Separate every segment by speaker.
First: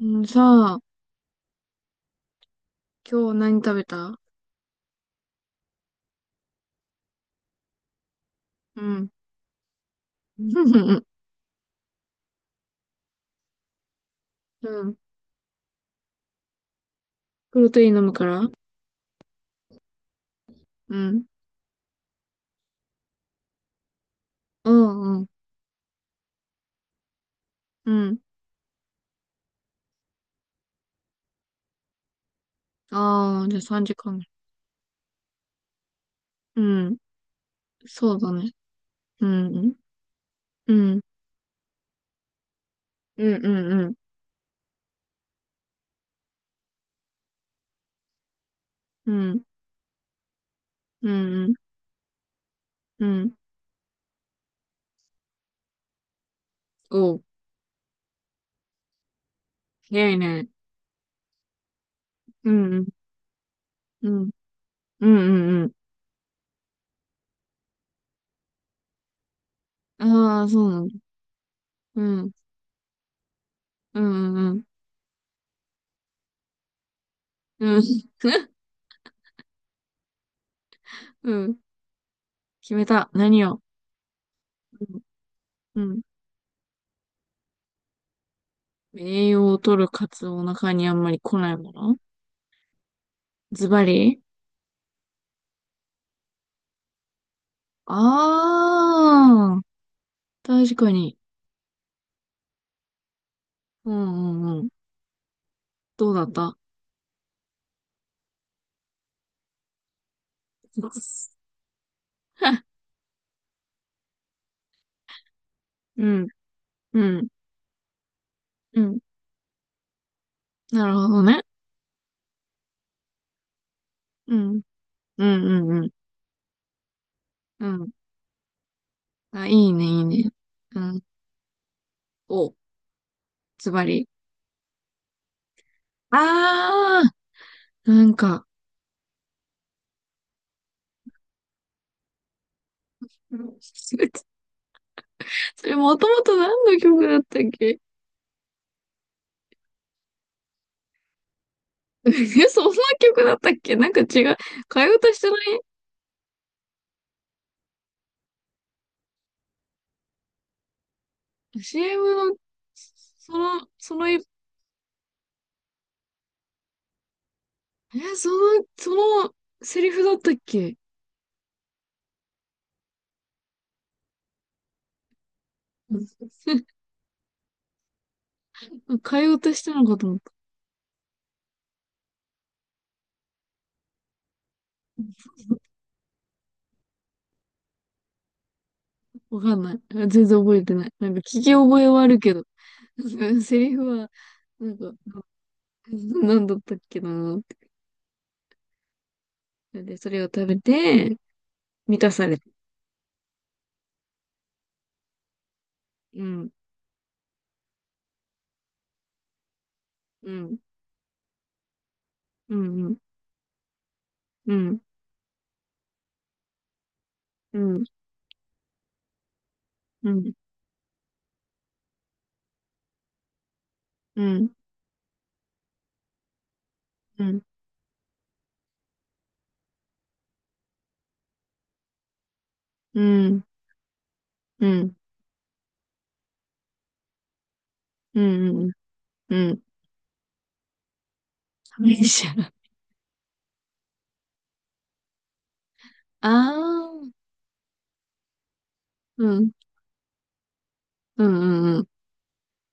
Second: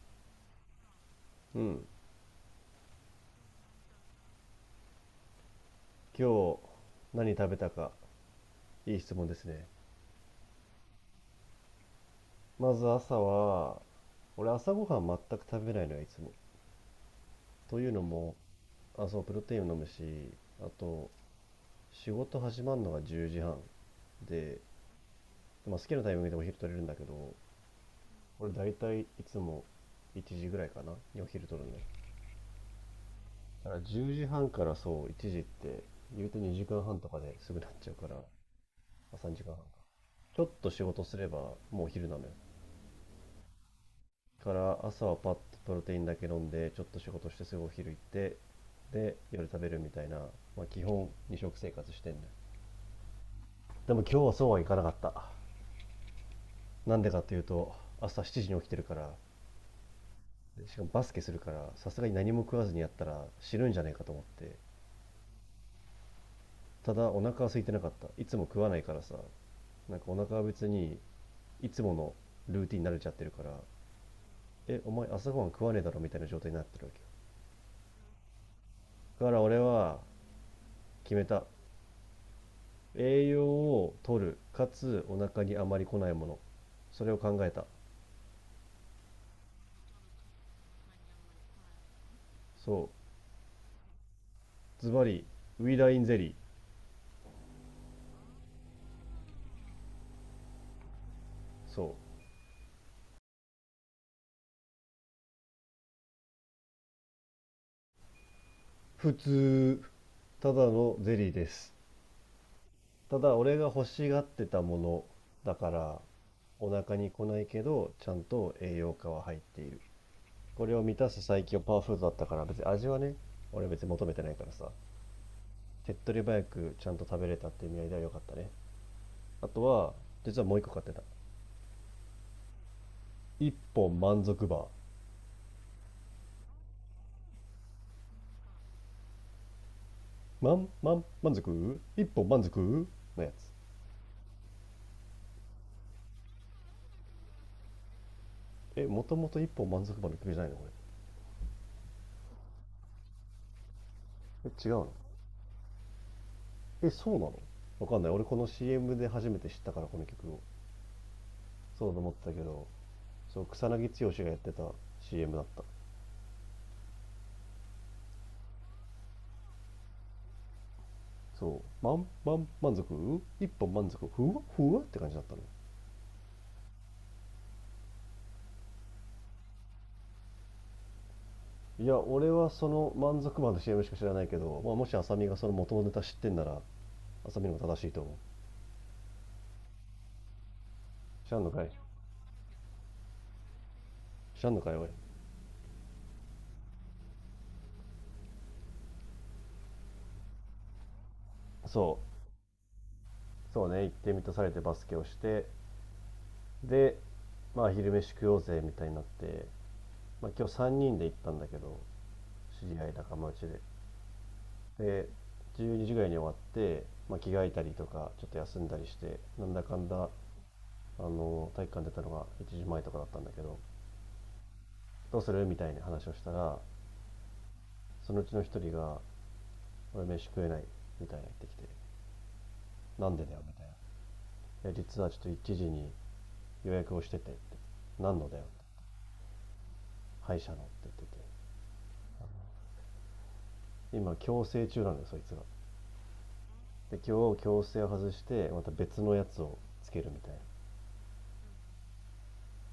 Speaker 1: うん、さあ、
Speaker 2: うん。
Speaker 1: 今日何食べた？
Speaker 2: 今日何食べたか、
Speaker 1: う
Speaker 2: いい
Speaker 1: ん。
Speaker 2: 質問ですね。まず朝は、俺
Speaker 1: う
Speaker 2: 朝ご
Speaker 1: ん。
Speaker 2: はん全く食べないのよ、いつも。
Speaker 1: プロ
Speaker 2: と
Speaker 1: テ
Speaker 2: い
Speaker 1: イ
Speaker 2: う
Speaker 1: ン
Speaker 2: の
Speaker 1: 飲むか
Speaker 2: も、
Speaker 1: ら。
Speaker 2: あ、そう、プロテインを飲むし、あ
Speaker 1: う
Speaker 2: と、
Speaker 1: ん。
Speaker 2: 仕事始まるのが10時半。で、
Speaker 1: うん、うん。
Speaker 2: まあ、好きなタイミングでお昼取れるんだけど、
Speaker 1: うん。
Speaker 2: 俺大体いつも1時ぐらいかな、にお昼取るんだよ。
Speaker 1: ああ、じゃあ
Speaker 2: だから
Speaker 1: 3
Speaker 2: 10
Speaker 1: 時間。
Speaker 2: 時半からそう、1時って、言うと
Speaker 1: う
Speaker 2: 2時間
Speaker 1: ん。
Speaker 2: 半とかですぐなっちゃうか
Speaker 1: そ
Speaker 2: ら、
Speaker 1: う
Speaker 2: ま
Speaker 1: だね。
Speaker 2: あ
Speaker 1: う
Speaker 2: 3時間かんはん
Speaker 1: ん、
Speaker 2: か。ちょっと
Speaker 1: う
Speaker 2: 仕
Speaker 1: ん。
Speaker 2: 事すればもうお昼なのよ。
Speaker 1: うん、うん、うん。
Speaker 2: から朝はパッとプロテインだけ飲んでちょっと仕事してすぐお昼行って、
Speaker 1: う
Speaker 2: で
Speaker 1: ん、
Speaker 2: 夜食べるみたいな、まあ、基
Speaker 1: う
Speaker 2: 本二
Speaker 1: ん、うん。
Speaker 2: 食生活してんの。
Speaker 1: うん、
Speaker 2: でも今日はそうはいかなかった。なんで
Speaker 1: お
Speaker 2: か
Speaker 1: う、
Speaker 2: っていうと、朝7時に起きてるから。
Speaker 1: 早いね。
Speaker 2: でしかもバスケするから、さすがに何も
Speaker 1: う
Speaker 2: 食わず
Speaker 1: ん、う
Speaker 2: に
Speaker 1: ん、
Speaker 2: やったら死ぬんじゃねえか
Speaker 1: う
Speaker 2: と思っ
Speaker 1: ん、
Speaker 2: て、
Speaker 1: うん、うん。うん、
Speaker 2: ただお腹は空いてなかった。いつも食わないからさ、なんかお腹
Speaker 1: あ
Speaker 2: は
Speaker 1: あ、そ
Speaker 2: 別
Speaker 1: うなんだ。
Speaker 2: にいつも
Speaker 1: う
Speaker 2: の
Speaker 1: ん、
Speaker 2: ルーティンに慣れちゃってるから、
Speaker 1: うん、うん、
Speaker 2: えお前朝ごはん食わねえだろみたいな状態になってるわけよ。
Speaker 1: うん。うん。
Speaker 2: だから俺は決め
Speaker 1: う
Speaker 2: た。
Speaker 1: ん、決めた。
Speaker 2: 栄
Speaker 1: 何
Speaker 2: 養
Speaker 1: を。
Speaker 2: を取る、か
Speaker 1: うん。
Speaker 2: つお腹にあまり
Speaker 1: う
Speaker 2: 来
Speaker 1: ん、
Speaker 2: ないもの。それを考えた。
Speaker 1: 栄養を取るカツオお腹にあんまり来ないもの。
Speaker 2: そう。
Speaker 1: ズバリ。
Speaker 2: ズバリ、ウイダインゼリー。
Speaker 1: ああ、確かに。
Speaker 2: そう。
Speaker 1: うんうんうん。どうだった？
Speaker 2: 普通。ただのゼ リーです。ただ、俺が欲しがってたものだから、
Speaker 1: うん、
Speaker 2: お腹
Speaker 1: う
Speaker 2: に来
Speaker 1: ん、
Speaker 2: ないけど、ちゃんと栄
Speaker 1: う
Speaker 2: 養
Speaker 1: ん。
Speaker 2: 価は入っている。これを
Speaker 1: なる
Speaker 2: 満
Speaker 1: ほ
Speaker 2: たす
Speaker 1: ど
Speaker 2: 最
Speaker 1: ね。
Speaker 2: 強パワーフードだったから、別に味はね、俺別に求めてない
Speaker 1: う
Speaker 2: から
Speaker 1: ん、
Speaker 2: さ。
Speaker 1: うん、うん、うん。
Speaker 2: 手っ取り早くちゃんと食べれたって
Speaker 1: う
Speaker 2: 意味合い
Speaker 1: ん。
Speaker 2: では良かったね。
Speaker 1: あ、
Speaker 2: あ
Speaker 1: い
Speaker 2: と
Speaker 1: いね、
Speaker 2: は、
Speaker 1: いいね。
Speaker 2: 実はもう一個
Speaker 1: う
Speaker 2: 買ってた。
Speaker 1: ん。お、
Speaker 2: 一
Speaker 1: ズバ
Speaker 2: 本
Speaker 1: リ。
Speaker 2: 満足バー。
Speaker 1: ああ、なんか、
Speaker 2: 満満満足一本満足のやつ。
Speaker 1: それもともと何の曲だったっけ？
Speaker 2: え、もともと一本満足版の曲じゃないのこれ。
Speaker 1: え、そんな曲だったっけ、なんか違う。
Speaker 2: え、違う
Speaker 1: 替え
Speaker 2: の？
Speaker 1: 歌してな
Speaker 2: え、そうなの？わかんない。俺この CM で初めて知ったから、この曲を。
Speaker 1: い？
Speaker 2: そうと思っ
Speaker 1: CM
Speaker 2: た
Speaker 1: の、
Speaker 2: けど、
Speaker 1: そ
Speaker 2: そう、
Speaker 1: の、
Speaker 2: 草
Speaker 1: そ
Speaker 2: 薙
Speaker 1: の、
Speaker 2: 剛
Speaker 1: え、
Speaker 2: がやってた CM だった。
Speaker 1: その、そのセリフだったっけ？
Speaker 2: そう、満満満足一本満足ふわふわって感じだったの。
Speaker 1: 会話としてなのかと思った。
Speaker 2: いや、俺はその満足版の CM しか知らないけど、まあ、もし浅見がその元のネタ知ってんなら、浅見のも正しいと思う。
Speaker 1: わかんない。全然覚えてない。なんか聞
Speaker 2: 知らんの
Speaker 1: き
Speaker 2: かい、
Speaker 1: 覚えはあるけど、セリフは、
Speaker 2: 知らんの
Speaker 1: な
Speaker 2: かい
Speaker 1: ん
Speaker 2: おい。
Speaker 1: かなんだったっけなって。でそれを食べて
Speaker 2: そ
Speaker 1: 満
Speaker 2: う、
Speaker 1: たされ。
Speaker 2: そうね、行ってみたされてバスケをして、
Speaker 1: うん
Speaker 2: で、まあ、昼飯食おうぜみたいになって、ま
Speaker 1: う
Speaker 2: あ、今日
Speaker 1: ん
Speaker 2: 3人で行ったんだけど、
Speaker 1: う
Speaker 2: 知り合い
Speaker 1: ん
Speaker 2: 仲間内で
Speaker 1: うん
Speaker 2: で12時ぐらいに終わって、まあ、着替え
Speaker 1: う
Speaker 2: たり
Speaker 1: んうん
Speaker 2: とかちょっと休んだりして、なんだかんだ
Speaker 1: うん
Speaker 2: あの体育館出たのが1時前とかだったんだけど、
Speaker 1: うん
Speaker 2: どうするみたいな話をしたら、
Speaker 1: うん
Speaker 2: そのうちの一人が「俺飯食えない」みたいな言ってきて
Speaker 1: う
Speaker 2: 「なんでだよ」
Speaker 1: ん
Speaker 2: みたい
Speaker 1: うん
Speaker 2: な、「いや
Speaker 1: うん
Speaker 2: 実はちょっと1時に予約をしてて」って。「何
Speaker 1: う
Speaker 2: のだよ」「
Speaker 1: んうん。うん。
Speaker 2: 歯医者の」って言ってて、今矯正中なのよそいつが。
Speaker 1: あ
Speaker 2: で
Speaker 1: あ。
Speaker 2: 今日強制を外してまた別のや
Speaker 1: う
Speaker 2: つ
Speaker 1: ん
Speaker 2: をつけるみたいな、
Speaker 1: うんうん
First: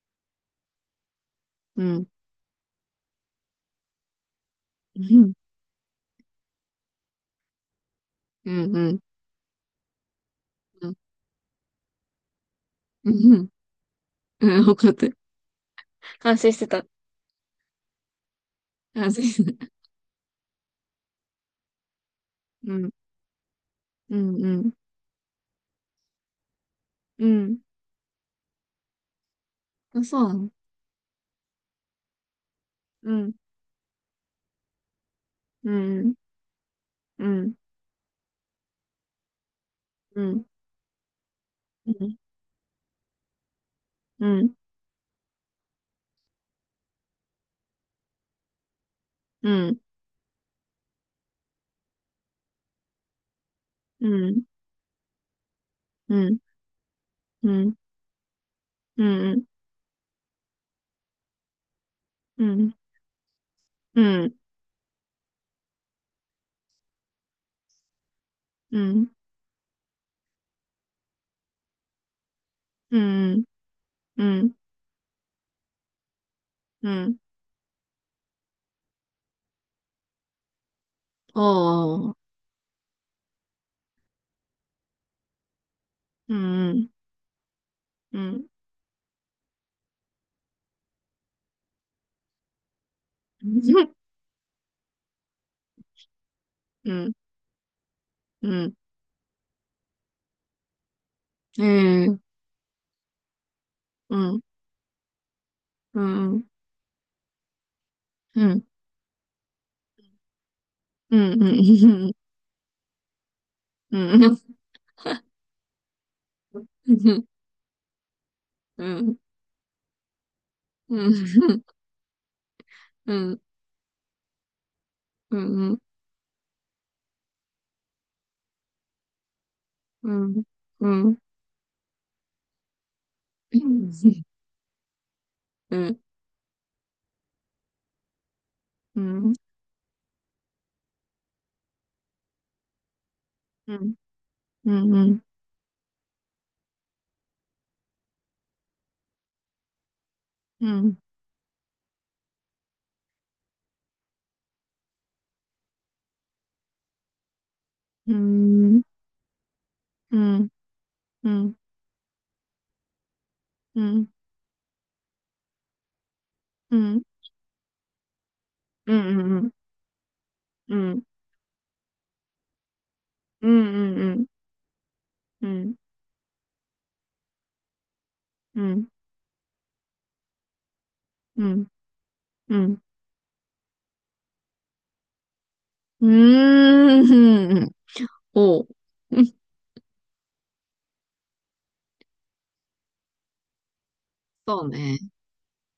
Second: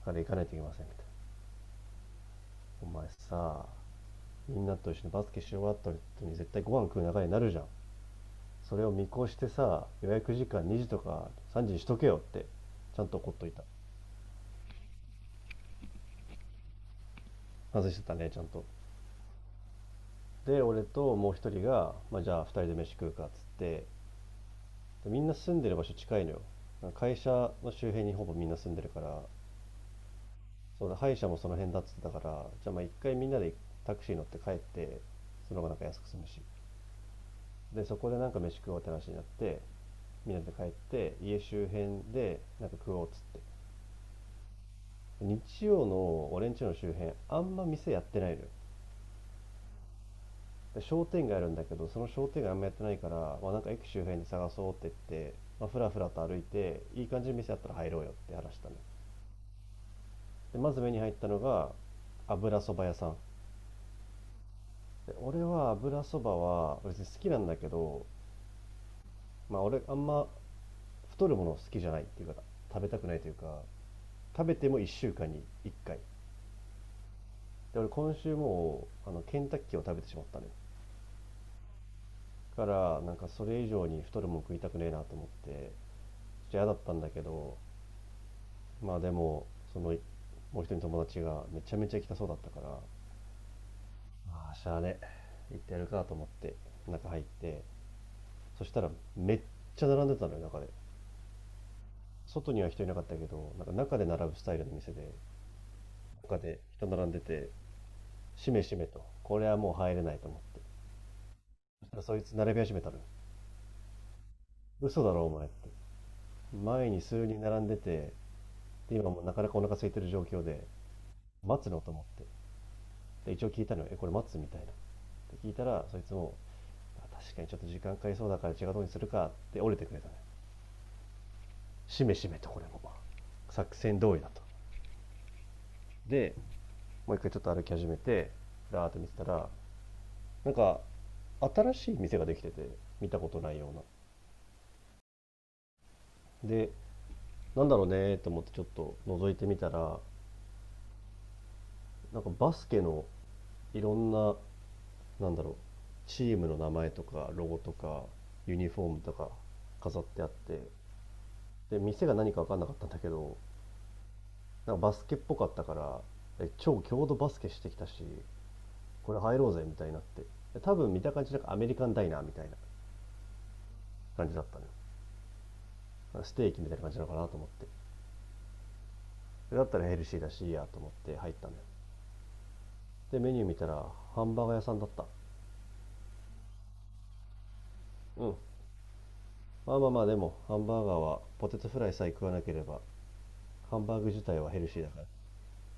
Speaker 2: あれ行かないといけませんみたいな。
Speaker 1: うん
Speaker 2: お前さ、みんなと
Speaker 1: う
Speaker 2: 一緒にバス
Speaker 1: ん
Speaker 2: ケし終わった後に絶対ご飯食う流れになるじゃん。
Speaker 1: うんうん
Speaker 2: それ
Speaker 1: う
Speaker 2: を
Speaker 1: ん
Speaker 2: 見越してさ、予約時間2時とか3時にしとけよって、ちゃん
Speaker 1: う
Speaker 2: と怒っと
Speaker 1: ん
Speaker 2: いた。
Speaker 1: うん。分かった。汗してた。
Speaker 2: 外してたねちゃんと。
Speaker 1: 汗。
Speaker 2: で俺ともう一人が、まあ、じゃあ二人
Speaker 1: う
Speaker 2: で飯
Speaker 1: ん。
Speaker 2: 食うかっつって、でみんな住んでる場所近いのよ、会社の周辺にほぼみんな住んでるから。そうだ、歯医者もその辺だっつってたから、じゃあまあ一回みんなでタクシー乗って帰って、その方がなんか安く済むし。で、そこでなんか飯食おうって話になって、みんなで帰って、家周辺でなんか食おうっつって。日曜の俺ん家の周辺、あんま店やってないのよ。で商店街あるんだけど、その商店街あんまやってないから、まあなんか駅周辺で探そうって言って、まあふらふらと歩いて、いい感じの店あったら入ろうよって話したの。で、まず目に入ったのが、油そば屋さん。で俺は油そばは別に好きなんだけど、まあ俺あんま太るもの好きじゃないっていうか、食べたくないというか、食べても1週間に1回。で、俺今週もうあのケンタッキーを食べてしまったね。だからなんかそれ以上に太るもん食いたくねえなと思って、ちょっと嫌だったんだけど、まあでも、そのもう一人の友達がめちゃめちゃ来きたそうだったから、ああ、しゃあね、行ってやるかと思って中入って、そしたらめっちゃ並んでたのよ、中で。外には人いなかったけど、なんか中で並ぶスタイルの店で、他で人並んでて、しめしめと、これはもう入れないと思って。そしたらそいつ並び始めたの。嘘だろお前って。前に数人並んでて、で今もうなかなかお腹空いてる状況で、待つのと思って。で一応聞いたのよ、え、これ待つみたいな。で聞いたら、そいつも、確かにちょっと時間かかりそうだから違うとうにするかって折れてくれたね。しめしめとこれも。作戦通りだと。で、もう一回ちょっと歩き始めて、だーっと見てたら、なんか新しい店ができてて、見たことないような。でなんだろうねと思ってちょっと覗いてみたら、
Speaker 1: うん、
Speaker 2: なんかバスケのいろんな、なんだろう、チームの名前とかロゴとか
Speaker 1: う
Speaker 2: ユニ
Speaker 1: ん、
Speaker 2: フォームとか飾っ
Speaker 1: う
Speaker 2: てあっ
Speaker 1: ん、
Speaker 2: て、
Speaker 1: うん、うん、
Speaker 2: で店が何か分かんなかったんだけど、
Speaker 1: うん、
Speaker 2: なんかバスケっぽかったから、え
Speaker 1: う
Speaker 2: 超
Speaker 1: ん、
Speaker 2: 強度バスケしてきたし、
Speaker 1: う
Speaker 2: これ入
Speaker 1: ん、う
Speaker 2: ろ
Speaker 1: ん、
Speaker 2: うぜみたいになって、で多
Speaker 1: う
Speaker 2: 分見
Speaker 1: ん、
Speaker 2: た感じなんかアメリカンダイナーみたいな
Speaker 1: うん、うん、
Speaker 2: 感じだったの、ね、
Speaker 1: う
Speaker 2: ステーキみたいな感じなのかなと思って、
Speaker 1: ん、
Speaker 2: だったらヘルシーだしいいやと思って入ったのよ。
Speaker 1: うん、
Speaker 2: でメニュー見たら、ハンバーガー屋さんだった。
Speaker 1: うん、
Speaker 2: うん。
Speaker 1: おう。
Speaker 2: まあまあまあでもハンバーガーはポテトフライさえ食わなければ、ハンバーグ自体はヘ
Speaker 1: そ
Speaker 2: ル
Speaker 1: う
Speaker 2: シーだ
Speaker 1: ね。
Speaker 2: か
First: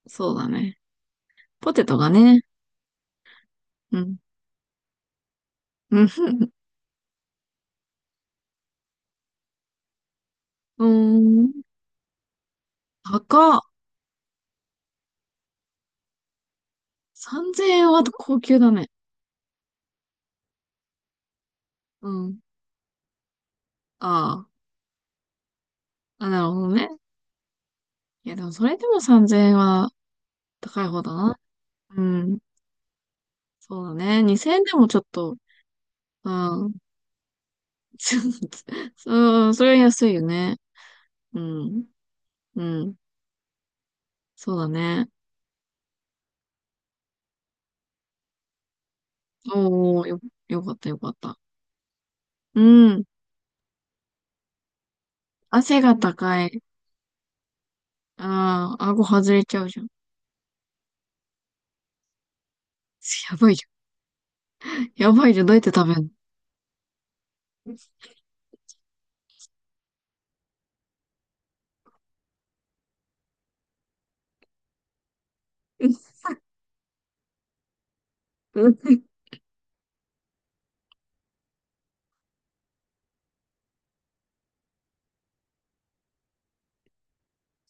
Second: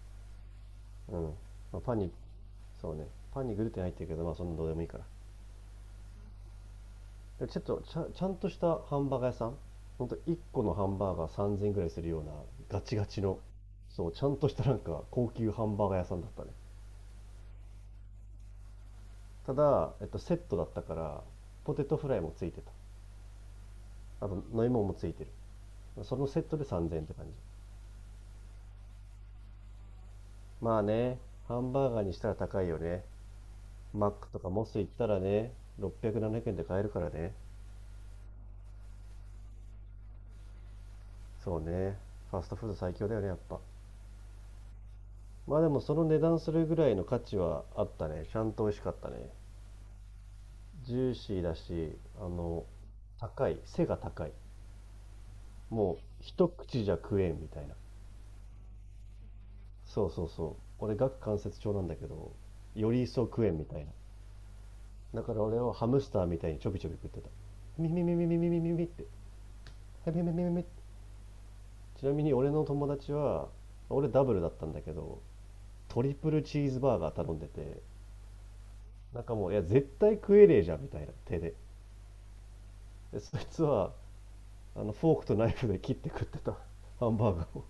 Speaker 1: そうだね。
Speaker 2: ら、うん、ま
Speaker 1: ポ
Speaker 2: あ、
Speaker 1: テ
Speaker 2: パ
Speaker 1: ト
Speaker 2: ン
Speaker 1: が
Speaker 2: に、
Speaker 1: ね。
Speaker 2: そうね、パンにグルテン入っ
Speaker 1: う
Speaker 2: てるけ
Speaker 1: ん。
Speaker 2: ど、まあそんなどうでもいいから。
Speaker 1: うん。
Speaker 2: でちょっとちゃんとしたハンバーガー屋さん、ほんと1個のハ
Speaker 1: うー
Speaker 2: ンバーガー
Speaker 1: ん。
Speaker 2: 3000ぐらいするような、ガチガチの、
Speaker 1: 高っ。
Speaker 2: そうちゃんとしたなんか高級ハンバーガー屋さんだったね。
Speaker 1: 3000円は高級だね。
Speaker 2: ただ、セットだったから、ポテトフ
Speaker 1: う
Speaker 2: ライも
Speaker 1: ん。
Speaker 2: ついてた。あと
Speaker 1: あ
Speaker 2: 飲み物もついてる。そ
Speaker 1: あ。
Speaker 2: の
Speaker 1: あ、
Speaker 2: セ
Speaker 1: な
Speaker 2: ッ
Speaker 1: る
Speaker 2: ト
Speaker 1: ほ
Speaker 2: で
Speaker 1: どね。
Speaker 2: 3000円って感じ。
Speaker 1: いや、でもそれでも3000円は
Speaker 2: まあ
Speaker 1: 高い方だ
Speaker 2: ね、
Speaker 1: な。
Speaker 2: ハンバー
Speaker 1: う
Speaker 2: ガーにしたら
Speaker 1: ん。
Speaker 2: 高いよね。
Speaker 1: そうだ
Speaker 2: マッ
Speaker 1: ね。
Speaker 2: クとか
Speaker 1: 2000円
Speaker 2: モ
Speaker 1: で
Speaker 2: ス
Speaker 1: も
Speaker 2: 行っ
Speaker 1: ちょっ
Speaker 2: たら
Speaker 1: と、
Speaker 2: ね、600、
Speaker 1: う
Speaker 2: 7円で
Speaker 1: ん。
Speaker 2: 買えるからね。
Speaker 1: そう、そう、それは安いよね。う
Speaker 2: そう
Speaker 1: ん。
Speaker 2: ね。ファスト
Speaker 1: う
Speaker 2: フード最
Speaker 1: ん。
Speaker 2: 強だよね、やっぱ。
Speaker 1: そうだね。
Speaker 2: まあでもその値段するぐらいの価値はあったね。ちゃんと美味しかったね。
Speaker 1: おー、よ、よかった
Speaker 2: ジ
Speaker 1: よか
Speaker 2: ュー
Speaker 1: っ
Speaker 2: シ
Speaker 1: た。
Speaker 2: ーだし、
Speaker 1: うん。
Speaker 2: 高い。背が高い。
Speaker 1: 汗
Speaker 2: も
Speaker 1: が
Speaker 2: う
Speaker 1: 高
Speaker 2: 一
Speaker 1: い。
Speaker 2: 口じゃ食えんみたいな。
Speaker 1: ああ、顎外れちゃうじゃん。
Speaker 2: そうそうそう。俺、顎関節症なんだけど、より一層
Speaker 1: や
Speaker 2: 食え
Speaker 1: ばい
Speaker 2: ん
Speaker 1: じ
Speaker 2: みたいな。
Speaker 1: ゃん。や
Speaker 2: だ
Speaker 1: ば
Speaker 2: か
Speaker 1: いじ
Speaker 2: ら
Speaker 1: ゃん。どう
Speaker 2: 俺
Speaker 1: やって
Speaker 2: はハ
Speaker 1: 食べ
Speaker 2: ムス
Speaker 1: ん
Speaker 2: ターみたいにちょびちょび食ってた。ミミミミミミミミミって。へめめめめ。ちなみに俺の友達は、俺ダブルだったんだけど、トリプルチーズバーガー頼んでて、
Speaker 1: の？
Speaker 2: なんかもういや絶対食えねえじゃんみたいな手で。でそいつはあのフォークとナイフで切って食ってた、ハンバーガーを。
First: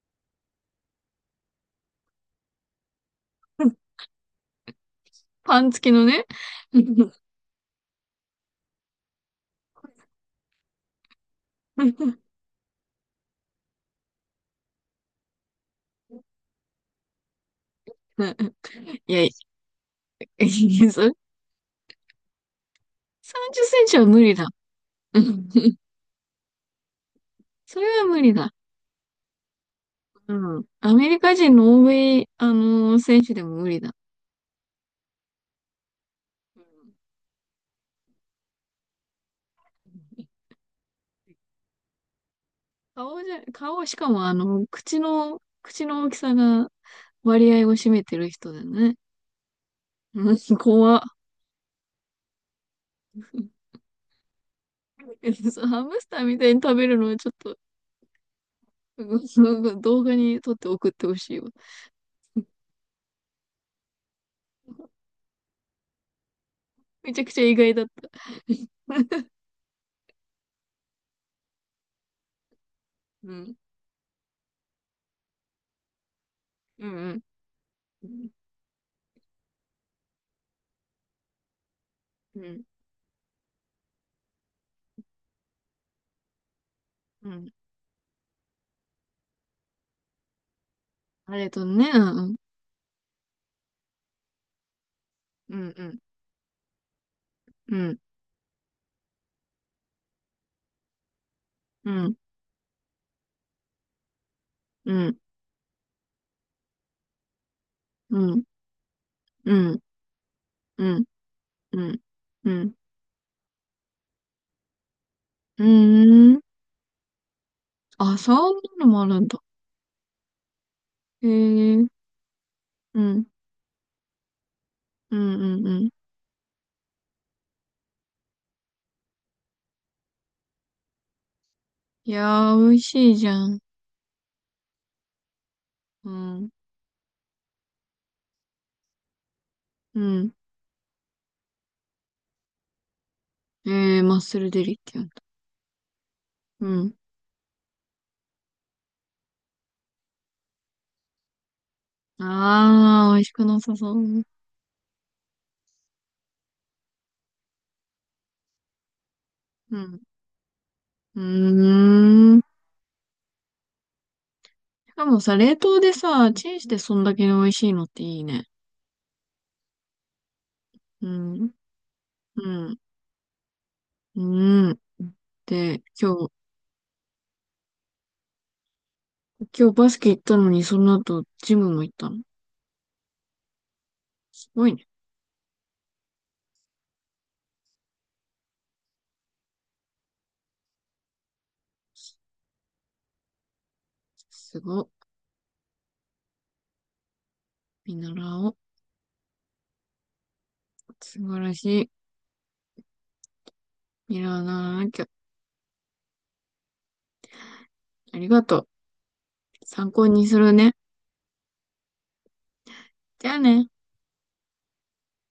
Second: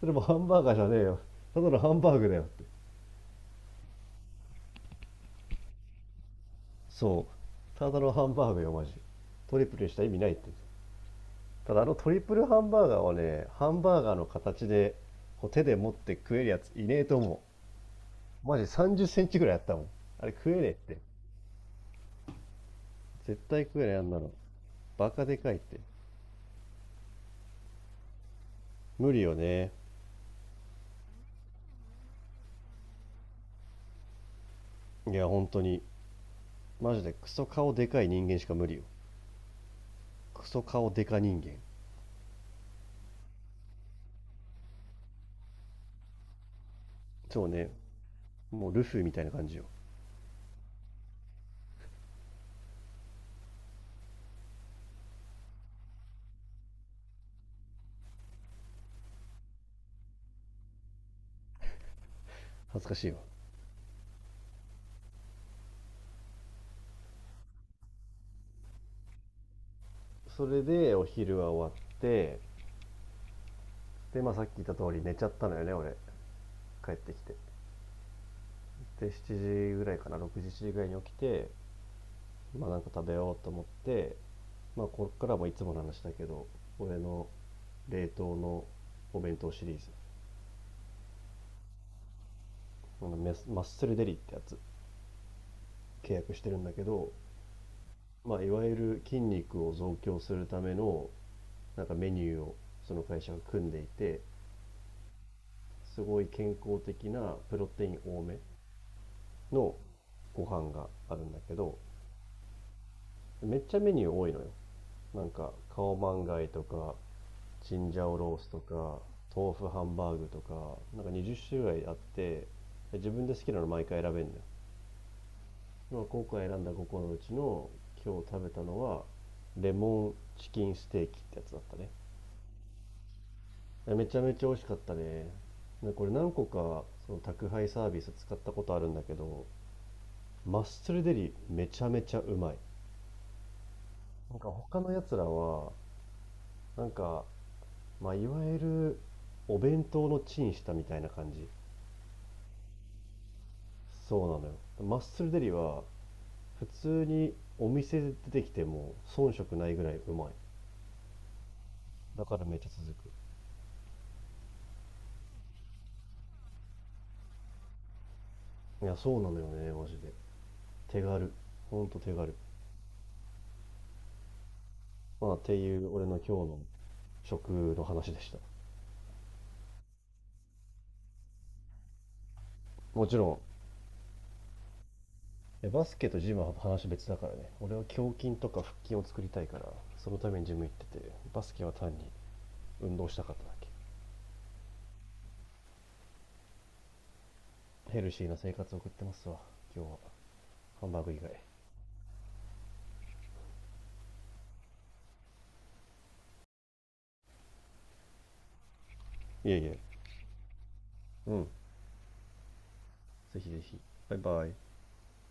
Speaker 2: それもハンバーガーじゃねえよ、ただのハンバーグだよって。
Speaker 1: パン付きのね。
Speaker 2: そうただのハンバーグよマジ、トリプルにした意味ないって。ただあのトリプ ルハンバーガーはね、ハンバーガーの形でこう手で持って食えるやついねえと思う、マジ3 0セ
Speaker 1: いや、い
Speaker 2: ン
Speaker 1: や、
Speaker 2: チぐらいあったもん。あれ食えねえって、
Speaker 1: それ
Speaker 2: 絶
Speaker 1: 30セ
Speaker 2: 対食
Speaker 1: ン
Speaker 2: えない
Speaker 1: チ
Speaker 2: あ
Speaker 1: は
Speaker 2: ん
Speaker 1: 無
Speaker 2: なの、
Speaker 1: 理だ。
Speaker 2: バカでかいって。
Speaker 1: それは無理だ。
Speaker 2: 無理よね。
Speaker 1: うん。アメリカ人の欧米、選手でも無理だ。
Speaker 2: いや本当に、
Speaker 1: うん、
Speaker 2: マジでクソ顔でかい人間しか無理よ、クソ顔でか人間。
Speaker 1: 顔じゃ、顔、しかもあの、口の、口の大きさが
Speaker 2: そう
Speaker 1: 割合
Speaker 2: ね、
Speaker 1: を占めてる人だ
Speaker 2: もうル
Speaker 1: ね。
Speaker 2: フィみたいな感じよ。
Speaker 1: うん、怖っ。そうハムスターみたいに食べるのはちょっと、うん動画に撮って送ってほしいわ。
Speaker 2: 恥ずかしいわ。
Speaker 1: めちゃくちゃ意外だった。
Speaker 2: それでお昼は終わって、
Speaker 1: うん。
Speaker 2: でまあさっき言った通り寝ちゃったのよね俺、
Speaker 1: う
Speaker 2: 帰ってき
Speaker 1: ん、
Speaker 2: て。
Speaker 1: うん。
Speaker 2: で7時ぐらいかな、6時7時ぐらいに起きて、
Speaker 1: うん、
Speaker 2: まあなんか食べようと思って、まあこっからもいつもの話だけど、俺の
Speaker 1: うん。
Speaker 2: 冷凍のお弁当シリーズ、
Speaker 1: あれとね、うん、
Speaker 2: あのマッスルデリってやつ
Speaker 1: うん、
Speaker 2: 契約してるんだけど、
Speaker 1: うん、
Speaker 2: まあ、いわゆる筋肉を増強するためのなん
Speaker 1: う
Speaker 2: か
Speaker 1: ん、う
Speaker 2: メ
Speaker 1: ん、
Speaker 2: ニューをその会社が組んでいて、
Speaker 1: うん、
Speaker 2: すごい健康的なプロテイン
Speaker 1: う
Speaker 2: 多め
Speaker 1: ん、う
Speaker 2: の
Speaker 1: ん、
Speaker 2: ご飯
Speaker 1: う
Speaker 2: が
Speaker 1: ん、
Speaker 2: あるんだけど、
Speaker 1: うん、うん、うん。
Speaker 2: めっちゃメニュー多いのよ。なんか
Speaker 1: う
Speaker 2: カオマン
Speaker 1: ん、
Speaker 2: ガイとか、チンジャオ
Speaker 1: あ、そ
Speaker 2: ロース
Speaker 1: ん
Speaker 2: と
Speaker 1: なの
Speaker 2: か、
Speaker 1: もあるんだ。
Speaker 2: 豆腐ハンバーグとか、なんか
Speaker 1: へ
Speaker 2: 20種
Speaker 1: え、う
Speaker 2: 類
Speaker 1: ん、
Speaker 2: あって、
Speaker 1: う
Speaker 2: 自分
Speaker 1: ん、
Speaker 2: で好きなの毎回選べるんだよ。
Speaker 1: うん、うん。
Speaker 2: まあ、今回選んだ5個のうちの今日食べたのはレモンチキンステーキってやつだったね。
Speaker 1: いやー、美味しいじゃん。
Speaker 2: めちゃめちゃ美味しかったね。こ
Speaker 1: う
Speaker 2: れ何個
Speaker 1: ん。
Speaker 2: かその宅配サービス使ったことあるんだけど、
Speaker 1: うん。
Speaker 2: マッスルデリめちゃめちゃうまい。
Speaker 1: えー、マッ
Speaker 2: なん
Speaker 1: ス
Speaker 2: か
Speaker 1: ルデリっ
Speaker 2: 他の
Speaker 1: て
Speaker 2: や
Speaker 1: 言うんだ。
Speaker 2: つらは、
Speaker 1: う
Speaker 2: なん
Speaker 1: ん。
Speaker 2: か、まあ、いわゆるお弁当のチンしたみたいな感じ。
Speaker 1: あー、美味しくなさそう。
Speaker 2: そ
Speaker 1: うん。
Speaker 2: うなのよ。マッスルデリは普通にお店で出てきても遜色ないぐらいうまい。
Speaker 1: う
Speaker 2: だ
Speaker 1: ー
Speaker 2: か
Speaker 1: ん。し
Speaker 2: らめっちゃ続く。
Speaker 1: かもさ、冷凍でさ、チンしてそんだけ美味しいのっていいね。
Speaker 2: いや、そうなのよね、マジで。手
Speaker 1: う
Speaker 2: 軽。
Speaker 1: ん。
Speaker 2: ほんと手軽。
Speaker 1: うん。うん。
Speaker 2: まあ、ってい
Speaker 1: で、
Speaker 2: う俺
Speaker 1: 今
Speaker 2: の
Speaker 1: 日、
Speaker 2: 今日の食の話でした。
Speaker 1: 今日バスケ行ったのに、その後、ジムも行ったの。
Speaker 2: もちろん、
Speaker 1: すごいね。
Speaker 2: バスケとジムは話別だからね。俺は胸筋とか腹筋を作りたいからそのためにジム行ってて、バスケは単に運動したかっただけ。
Speaker 1: すご。見
Speaker 2: ヘルシーな
Speaker 1: 習お
Speaker 2: 生
Speaker 1: う。
Speaker 2: 活を送ってますわ、今日はハンバーグ
Speaker 1: 素
Speaker 2: 以外。
Speaker 1: 晴らしい。見習わなきゃ。ありがとう。
Speaker 2: いえいえ。
Speaker 1: 参考にするね。
Speaker 2: うん。
Speaker 1: じゃあ
Speaker 2: ぜひぜ
Speaker 1: ね。
Speaker 2: ひ。バイバイ。